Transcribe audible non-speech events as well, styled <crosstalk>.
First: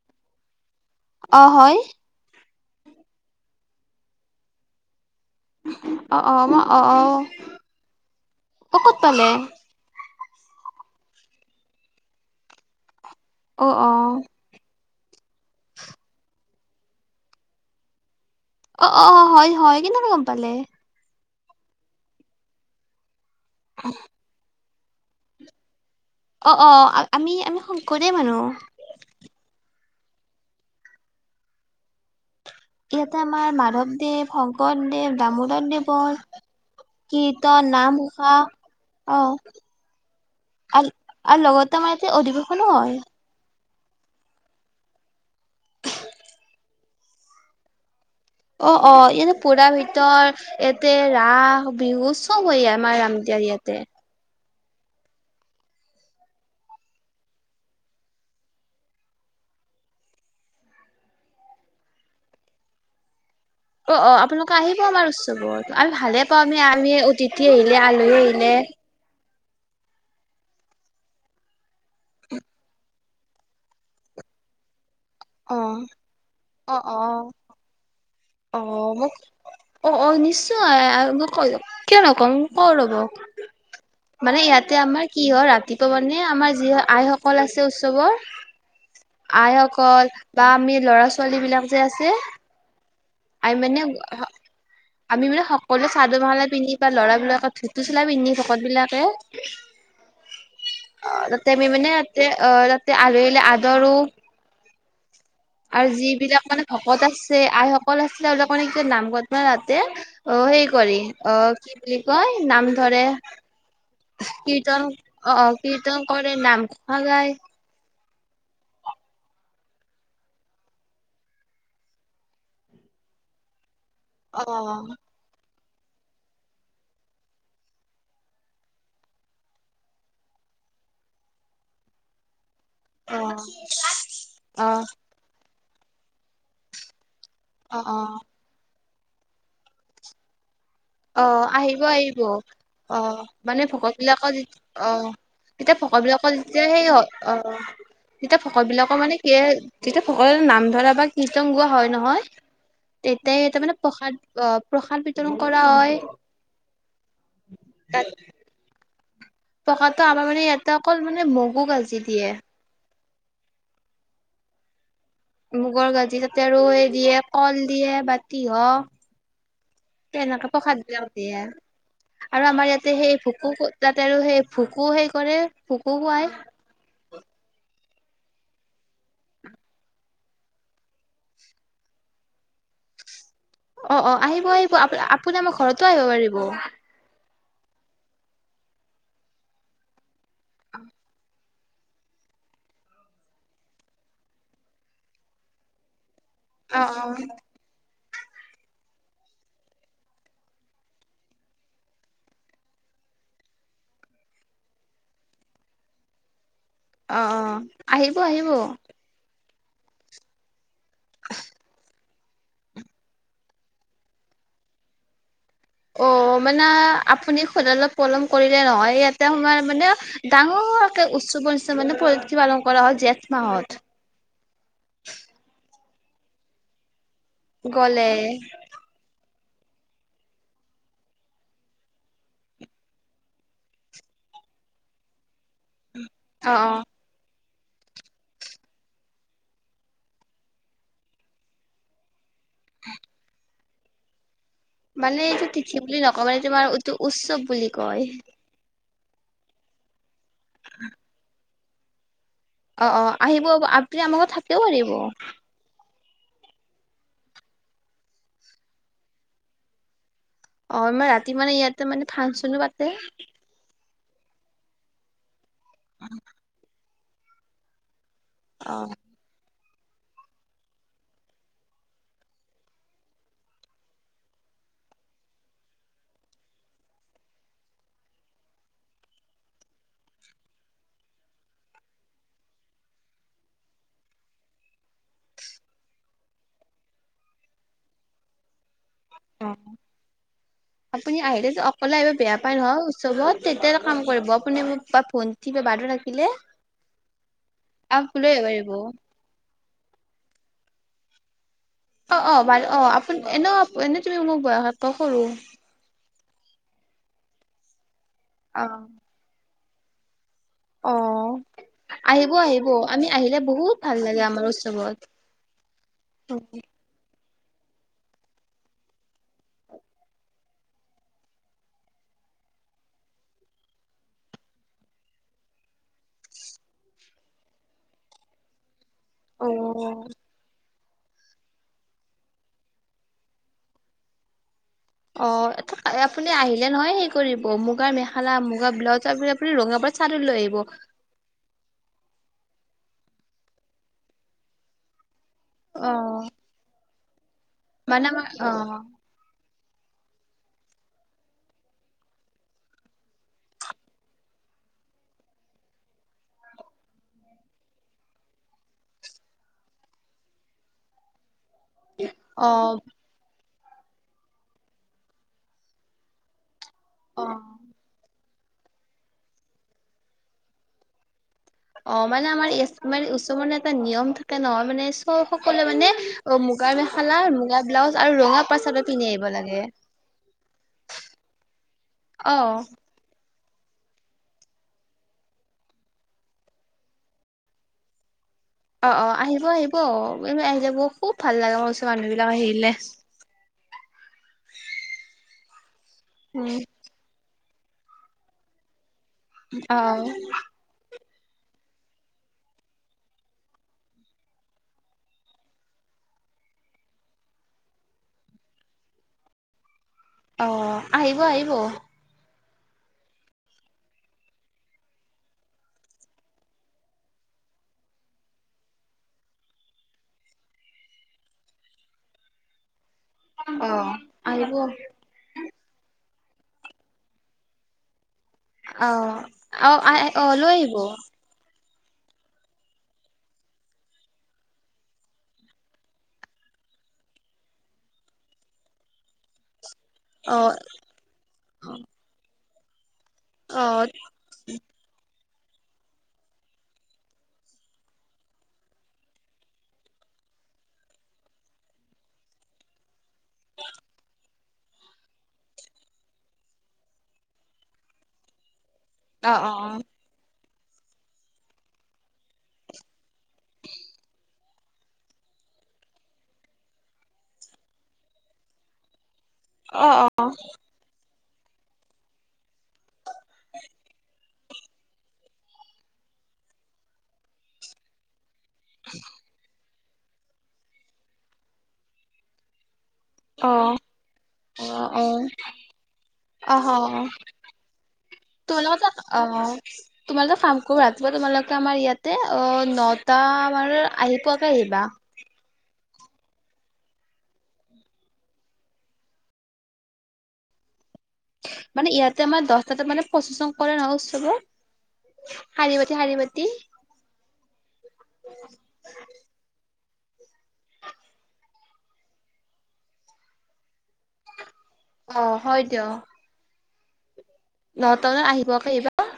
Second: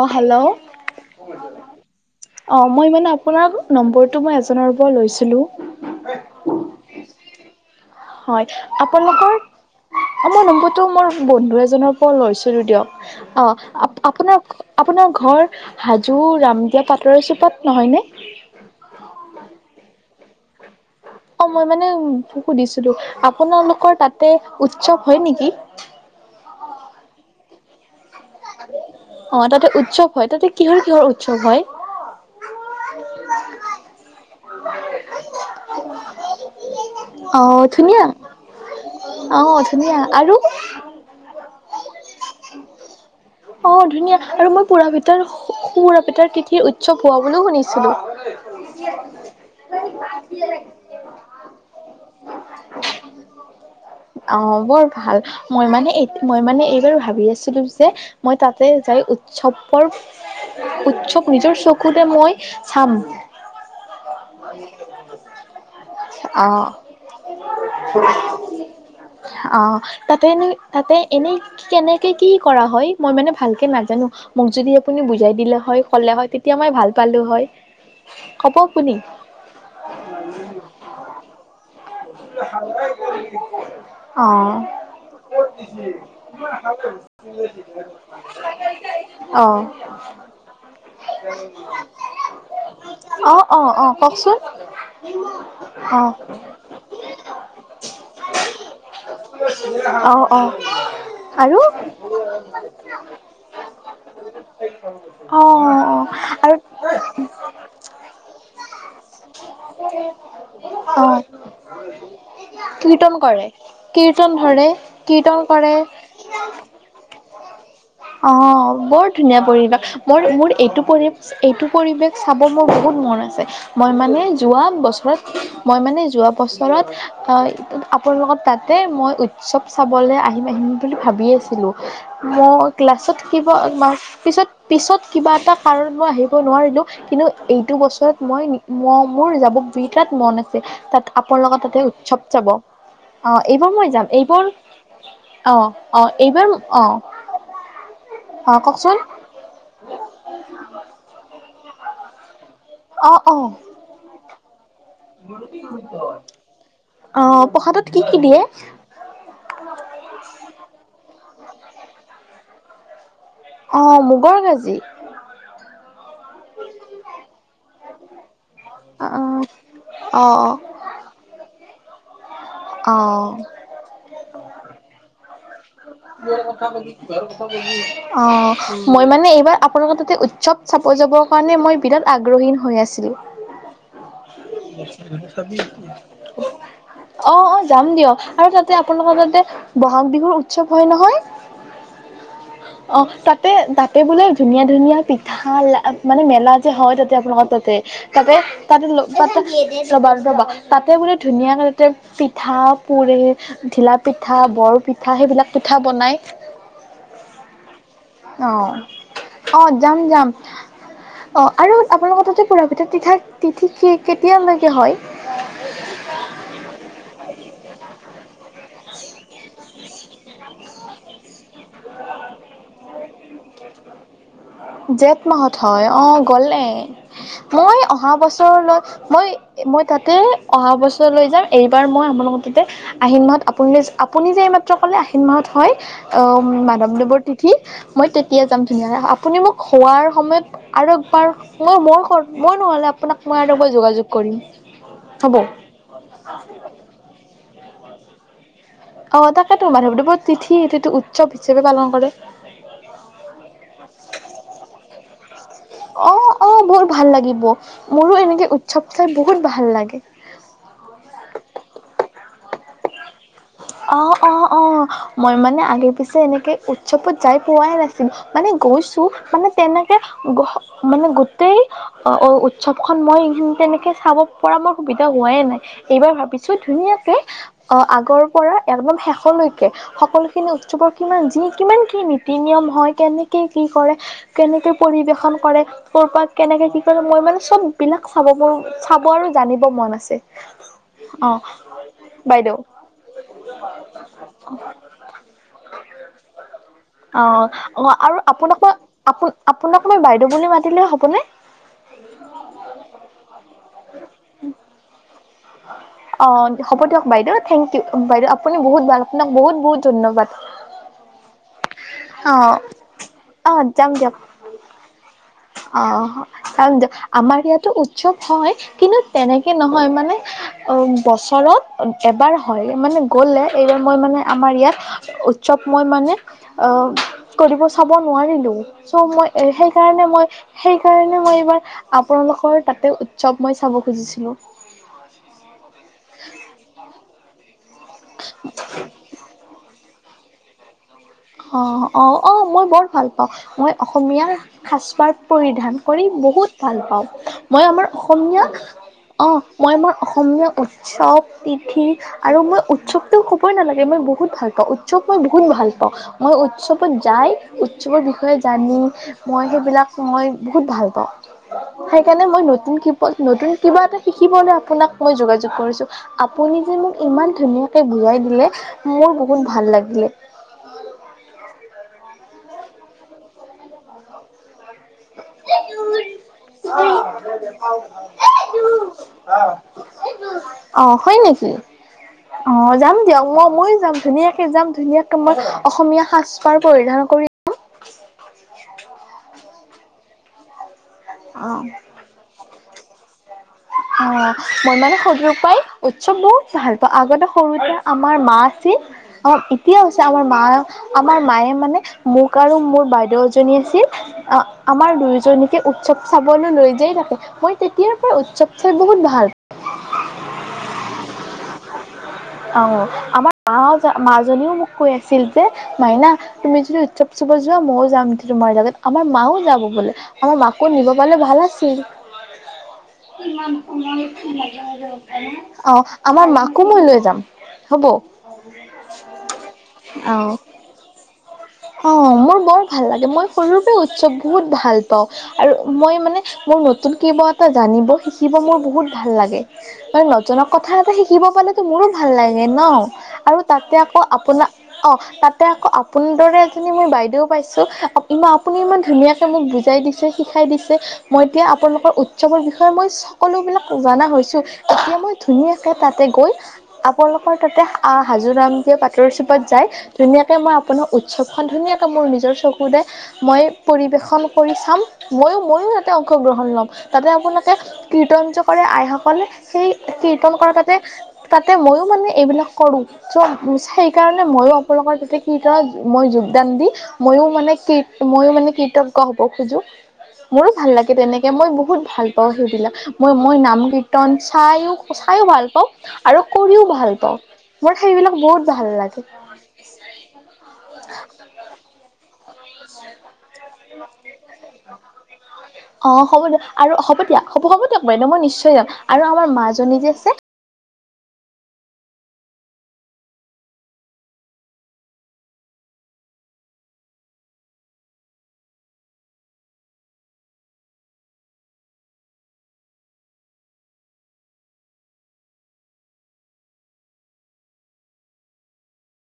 অ' hello. অ' হয়। অ' মই মানে আপোনাৰ নম্বৰটো মই এজনৰ পৰা লৈছো। <unintelligible> হয় অ ক'ত পালে আপোনালোকৰ মই নম্বুৰতো মোৰ বন্ধু এজনৰ পৰা লৈছিলো দিয়ক। অ' আপোনাৰ আপোনাৰ ঘৰ হাজো ৰাম দিয়া পাটৰৰ চুপত নহয়নে। অ', অ', হয় হয় কেনেকে গম পালে? অ' মই মানে উ সুধিছিলো। আপোনালোকৰ তাতে উৎসৱ হয় নেকি? অ', অ' আমি আমি শংকৰ অ' তাতে উৎচৱ। হয় তাতে কিহৰ কিহৰ উৎসৱ হয়? ইয়াতে আমাৰ মাধৱদেৱ শংকৰদেৱ ডামোদৰ দেৱৰ। অ' ধুনীয়া অ' ধুনীয়া আৰু আৰু <unintelligible> অধিৱেশনো হয়। অ' ধুনীয়া আৰু মই পুৰাপিতাৰ পুৰাপিতাৰ তিথিৰ উৎসৱ হোৱা বুলিও শুনিছিলো। অ', অ' ইতে পুৰা গিতৰ ইয়াতে ৰাস বিহুচ চব হৈ আমাৰ ৰাম দিয়াৰ ইয়াতে আহ বৰ ভাল মই মানে মই মানে এইবাৰ ভাবি আছিলো যে মই তাতে যাই উৎসৱৰ উৎসৱ নিজৰ চকুতে মই চাম। অ', অ' আপোনালোকে আহিব আমাৰ উৎসৱত আৰুমি ভালে পাওঁ অ আমি আমি অতিথি আহিলে আলহী আহিলে। অ' তাতে এনে তাতে এনে কেনেকে কি কৰা হয় মই মানে ভালকে নাজানো মোক যদি। আপুনি বুজাই অ দিলে হয় ক'লে হয় তেতিয়া মই অ ভাল অ পালো হয়। ক'ব অ আপুনি মোক অ অ নিশ্চয় মই কৈ য কিয় নকওঁ ক ৰ'ব অ মানে ইয়াতে আমাৰ কি হয় ৰাতিপুৱা মানে আমাৰ যি আইসকল আছে উৎসৱৰ অ আইসকল বা আমি ল'ৰা ছোৱালী বিলাক যে আছে অ আমি অ মানে অ কওকচোন অ ধুু চলাই পিন্ধি ভকত বিলাকে অ অ অ তাতে আৰু আমি মানে তাতে অ তাতে আলহী আদৰো স আৰু যিবিলাক মানে ভকত আছে আইসকল আছিলে এইবলাক মানে কি নামঘতনা তাতে অ হে কৰি অ কি বুলি কয় নাম ধৰে কীৰ্তন কৰে ধৰে কীৰ্তন কীৰ্তন অ কৰে কীৰ্তন কৰে নাম খ যায় আহ বৰ ধুনীয়া পৰিৱেশ মোৰ মোৰ এইটো পৰি এইটো পৰিৱেশ চাব মোৰ বহুত মন আছে মই মানে অ যোৱা বছৰত মই মানে যোৱা ব্ত ফলত আহ আপোনাৰ লগত তাতে মই উৎসৱ চাবলৈ আহিম আহিম বুলি ভাবি আছিলো মই ক্লাছত শিকিব পিছত পিছত কিবা এটা কাৰণ মই আহিব নোৱাৰিলো কিন্তু এইটো বছৰত মই ম মোৰ যাব বি তাত মন আছে তাত অ আপোনালোকৰ তাতে আহিব আহিব উৎসৱ চাব অ মানে এইবাৰ মই ভকত যাম বিলাকৰ যে এইবাৰ অ অ', তেতিয়া ভক অ', বিলাকৰ এইবাৰ যেতিয়া সেই হয় অ তেতিয়া অ', ভকত কওকচোন বিলাকৰ মানে কি যেতিয়া ভকত নাম ধৰা বা কীৰ্তন গোৱা হয় নহয় অ', তেতিাই অ', তাৰ মানে প্ৰসাদ অ প্ৰসাদ বিতৰণ কৰ অ পঢ়াতত কি কি দিয়ে পকাতটো আমাৰ মানে এটা অকল মানে ম গ গাল চতিে অ মুগৰ কাজি মগল গাজি তে ৰৈ দিয়ে কল দিয়ে বা তিহ অ', তেনেকাে অ', প্ৰসাদ বিলাক দিয়ে আৰু আমাৰ ইয়াতে সেই অ', ভোকো তাতে আৰু সেই ভোকো সেই কৰে ভোকু পুৱায় অ মই মানে এইবাৰ আপোনালোকৰ তাতে উৎসৱ চাপ যাবৰ কাৰণে মই বিৰাট আগ্ৰহীন হৈ আছিলো অ অ আহিব আহিব আ আপুনি আমাৰ ঘৰতো আহিব পাৰিব অ অ যাম দিয় আৰু তাতে আপোনালোকৰ তাতে ব'হাগ বিহুৰ উসৱ হয় নহয় অ তাতে তাতে বোলে ধুনীয়া ধুনীয়া পিঠা মানে মেলা যে অ হয় তাতে আপোনালোকৰ তাতে তাতে তাতে পবা ৰবা তাতে বো ধুনীয়াকে পিঠা পুৰে ঢিলা পিঠা বৰ পিঠা সেইবিলাক পিঠা বনাই অ' অ' আহিব আহিব অ অ' যাম যাম অ আৰু আপোনালোক ততে পুৰা পিত তিঠা তিথি কেতিয়ালৈকে হয় অ' মানে আপুনি সদায় অলপ পলম কৰিলে নহয় ইয়াতে সোমাৰ মানে ডাঙৰ উৎসৱৰ নিচিনা মানে পালন কৰা হয় জেঠ মাহত। জেঠ মাহত হয় অ গ'লে। মই গ'লে অহা বছৰলৈত মই। মই তাতে অহা বছৰ লৈ যাম এইবাৰ মই আমোনাৰোকতোতে আহিন মাহত আপুনিৈ আপুনি যে এই মাত্ৰ ক'লে আহিন মাহত হয় অ মাধৱদেৱৰ তিথি কি মই তেতিয়া যাম ধুনীয়া আপুনি মোক। হোৱাৰ সময়ত আৰু একবাৰ মই মোৰ। মই নহ'লে আপোনাক মই আৰু। যোগাযোগ কৰিম। মানে হ'ব এইটো তিথি বুলি নকওঁ মানে তোমাৰ এইটো উৎসৱ বুলি। হয়। অ তাকেতো মাধৱ দেৱৰ তিথি তিথি এইটো উৎসৱ। সবে পালন কৰে। অ অ আহিব আপুনি আমাৰ ঘৰত থাকিব পাৰিব অ' অ 'বহুত ভাল লাগিব মোৰো এনেকে উৎসৱ চাই বহুত ভাল লাগে অ ইমান ৰাতি মানে ইয়াতে মানে ফাংচনো পাতে। অ -অ -অ মই মানে আগে পিছে এনেকৈ। উৎসৱত যাই পোৱাই নাই মানে অ গৈছো মানে। তেনেকে মানে গোটেই উৎসৱ খ মই তেনেকে চাব পৰা মই সুবিধা হোৱাই নাই এইবাৰ ভাবিছো ধুনীয়াকে অ' আগৰ পৰা একলবাম শেষলৈকে সকলোখিনি উৎসৱৰ কিমান যি কিমান কি নীতি নিয়ম হয় কেনেকৈ কি কৰে কেনেকৈ পৰিৱেশন কৰে ক'ৰপাত কেনেকৈ কি কৰে মই মানে চববিলাক চাব পাৰোঁ। চাব আৰু অ জানিব মন আছে অ বাইদেউ। অ' উৎসৱত তেতিয়া এটা কাম কৰিব আপুনি মোক ভন্টি বাইদেউ থাকিলে অ', অ', আ আৰু কলি আপোনাক আহিব পাৰিব মই কোনে। অ -অ বাৰু অ আপু এনে এনেই তুমি মোৰ বয়সত কৰো। হয়। অ' হ'ব দিয়ক বাইদেউ থেংক ইউ বাইদে আপুনি অ ভাল। আপোনাক বহুত বহুত ধন্যবাদ। অ' আহিব অ', আহিব আমি আহিলে অ', বহুত যাম ভাল দিয়ক লাগে আমাৰ উৎসৱত। অ হক দে। আমাৰ ইয়াতো উৎসৱ হয়। কিন্তু, তেনেকে নহয়। মানে, বছৰত এবাৰ হয়। মানে, গ'লে এইবাৰ মই মানে, আমাৰ ইয়াত উৎসৱ মই মানে, আঁ! কৰিব চাব নোৱাৰিলোঁ। ত' মই অ সেই কাৰণে সেইকাৰণে মই, এইবাৰ আপোনালোকৰ তাতে উৎসৱ মই চাব খুজিছিলোঁ। অ'! আপুনি আহিলে নহয় সেই কৰিব মোক মুগা মেখেলা, মুগা ব্লাজৰ আৰু আপুনি ৰঙা চাদৰ লৈ আহিব। অ'! অ'! অ'! মই বৰ ভাল পাওঁ। মই অসমীয়া সাজ পাৰ অ পৰিধান কৰি বহুত ভাল পাওঁ। মই আমাৰ অসমীয়া অ'! মই মোৰ অসমীয়া উৎসৱ, তিথি আৰু মই উৎসৱটো ক'বই নালাগে, মই বহুত ভাল পাওঁ। উৎসৱ মই বহুত ভাল পাওঁ। মই উৎসৱত যাই উৎসৱৰ বিষয়ে জানি। মই সেইবিলাক মই বহুত ভাল পাওঁ। সেইকাৰণে মই অ নতুন কিপত নতুন কিবা এটা শিকিবলৈ আপোনাক মই যোগাযোগ কৰিছোঁ। আপুনি মোক ইমান অ ধুনীয়াকে বুজাই দিলে। মোৰ বহুত ভাল লাগিলে। <unintelligible> অ'! মানে, আমাৰ ইয়াত উৎসৱৰ এটা নিয়ম থাকে নহয়। মানে, চব সকলোৱে মানে, মুগাৰ মেখেলা, মুগাৰ ব্লাউজ, আৰু ৰঙা পাৰি চাদৰ পিন্ধি আহিব লাগে। অ', হয় নেকি অ'! মইয়ো যাম, ধুনীয়াকে যাম। ধুনীয়াকে মই অসমীয়া সাজ পাৰ পৰিধান কৰিম। অ'! অ'! আহিব আহিব। <unintelligible> আহি যাব। খুব ভাল অ লাগে মোৰ, ছোৱালীবিলাক আহিলে। অ'! মই মানে সৰু পৰাই উৎসৱ বহুত উম ভাল পাওঁ। আগতে সৰুতে আমাৰ মা আছিল। অ'! এতিয়া হৈছে আমাৰ মা আমাৰ মায়ে মানে, মোক আৰু মোৰ বাইদেউ এজনী আছিল। আমাৰ দুয়োজনীকে উৎসৱ চাবলৈ লৈ যায় থাকে। মই তেতিয়াৰ পৰা উৎসৱ চাই বহুত ভাল অ'! আহিব আহিব। অ'! আমাৰ মা মাজনীও মোক কৈ আছিল যে, মাইনা তুমি যদি যোৱা, উৎসৱ চাব যোৱা মইয়ো যাম তোমাৰ লগত। আমাৰ মাও যাব বোলে আমাৰ মাকো নিব পাৰিলে ভাল আছিল। অ আহিব <unintelligible> অ'! আমাৰ মাকো মই লৈ যাম। হ'ব। অ'! অ'! আ' লৈ আহিব। অ'! মোৰ বৰ ভাল লাগে। মই সৰু পৰা উৎসৱ বহুত ভাল পাওঁ। আৰু মই মানে, মোৰ নতুন কিবা এটা জানিব শিকিব মোৰ বহুত ভাল লাগে। নতুক কথা এটা শিকিব পালেতো মোৰো ভাল লাগে <inaudible> আৰু অ তাতে আকৌ আপোনাৰ অ তাত আকৌ আপোন দৰে মই বাইদেউও পাইছো আপুনি ইমান ধুনীয়াকে মোক বুজাই দিছে শিকাই দিছে, মই এতিয়া আপোনালোকৰ উৎসৱৰ বিষয়ে মই সকলোবিলাক জনা হৈছো এতিয়া মই ধুনীয়াকে তাতে গৈ আপোনালোকৰ তাতে হাজোৰাম এতিয়া পাতৰ অ অ চুপত যায় ধুনীয়াকে মই কোনো উ! চবখন ধুনীয়াকে মোৰ নিজৰ চকুদ মই পৰিৱেশন কৰি চাম ময়ো ময়ো তাতে অংশগ্ৰহণ ল'ম তাতে আপোনালোকে কীৰ্তঞজ কৰে আইসকলে সেই অ অ কীৰ্তন কৰ তাতে তাতে মই মানে এইবিলাক কৰোঁ। চ আচ সেইকাৰণে মইো আপোনালোকৰ তাতে কি ধ মই যোগদান দি, ময়ো মানে ক ময়ো মানে- কীৰ্তক হব খোজো মোৰো ভাল লাগে তেনেকে মই বহুত ভাল পাওঁ সেইবিলাক মই মই অ অ নাম কীৰ্তন চাইো চাইো ভাল পাওঁ আৰু অ অ কৰিও ভাল অ পাওঁ মোৰ সেইবিলাক বহুত ভাল লাগে। ফাম কৰো ৰাতিপুৱা তোমালোকে আমাৰ ইয়াতে অ' নটা আমাৰ আহি পোৱাকে আহিবা। অ হ'ব দিয়া আৰু হ'ব দিয়া হ'ব হ'ব দিয়ক বাইদেউ মই নিশ্চয় যাম আৰু আমাৰ মাজী যে আছে। মানে ইয়াতে আমাৰ দহটাাত মানে পচেচন কৰে নহ উৎসৱৰ শাৰী বতি, শাৰী বাতি অ' হয় দিয়। নহট বানাত আহিব আকৌ এইবাৰ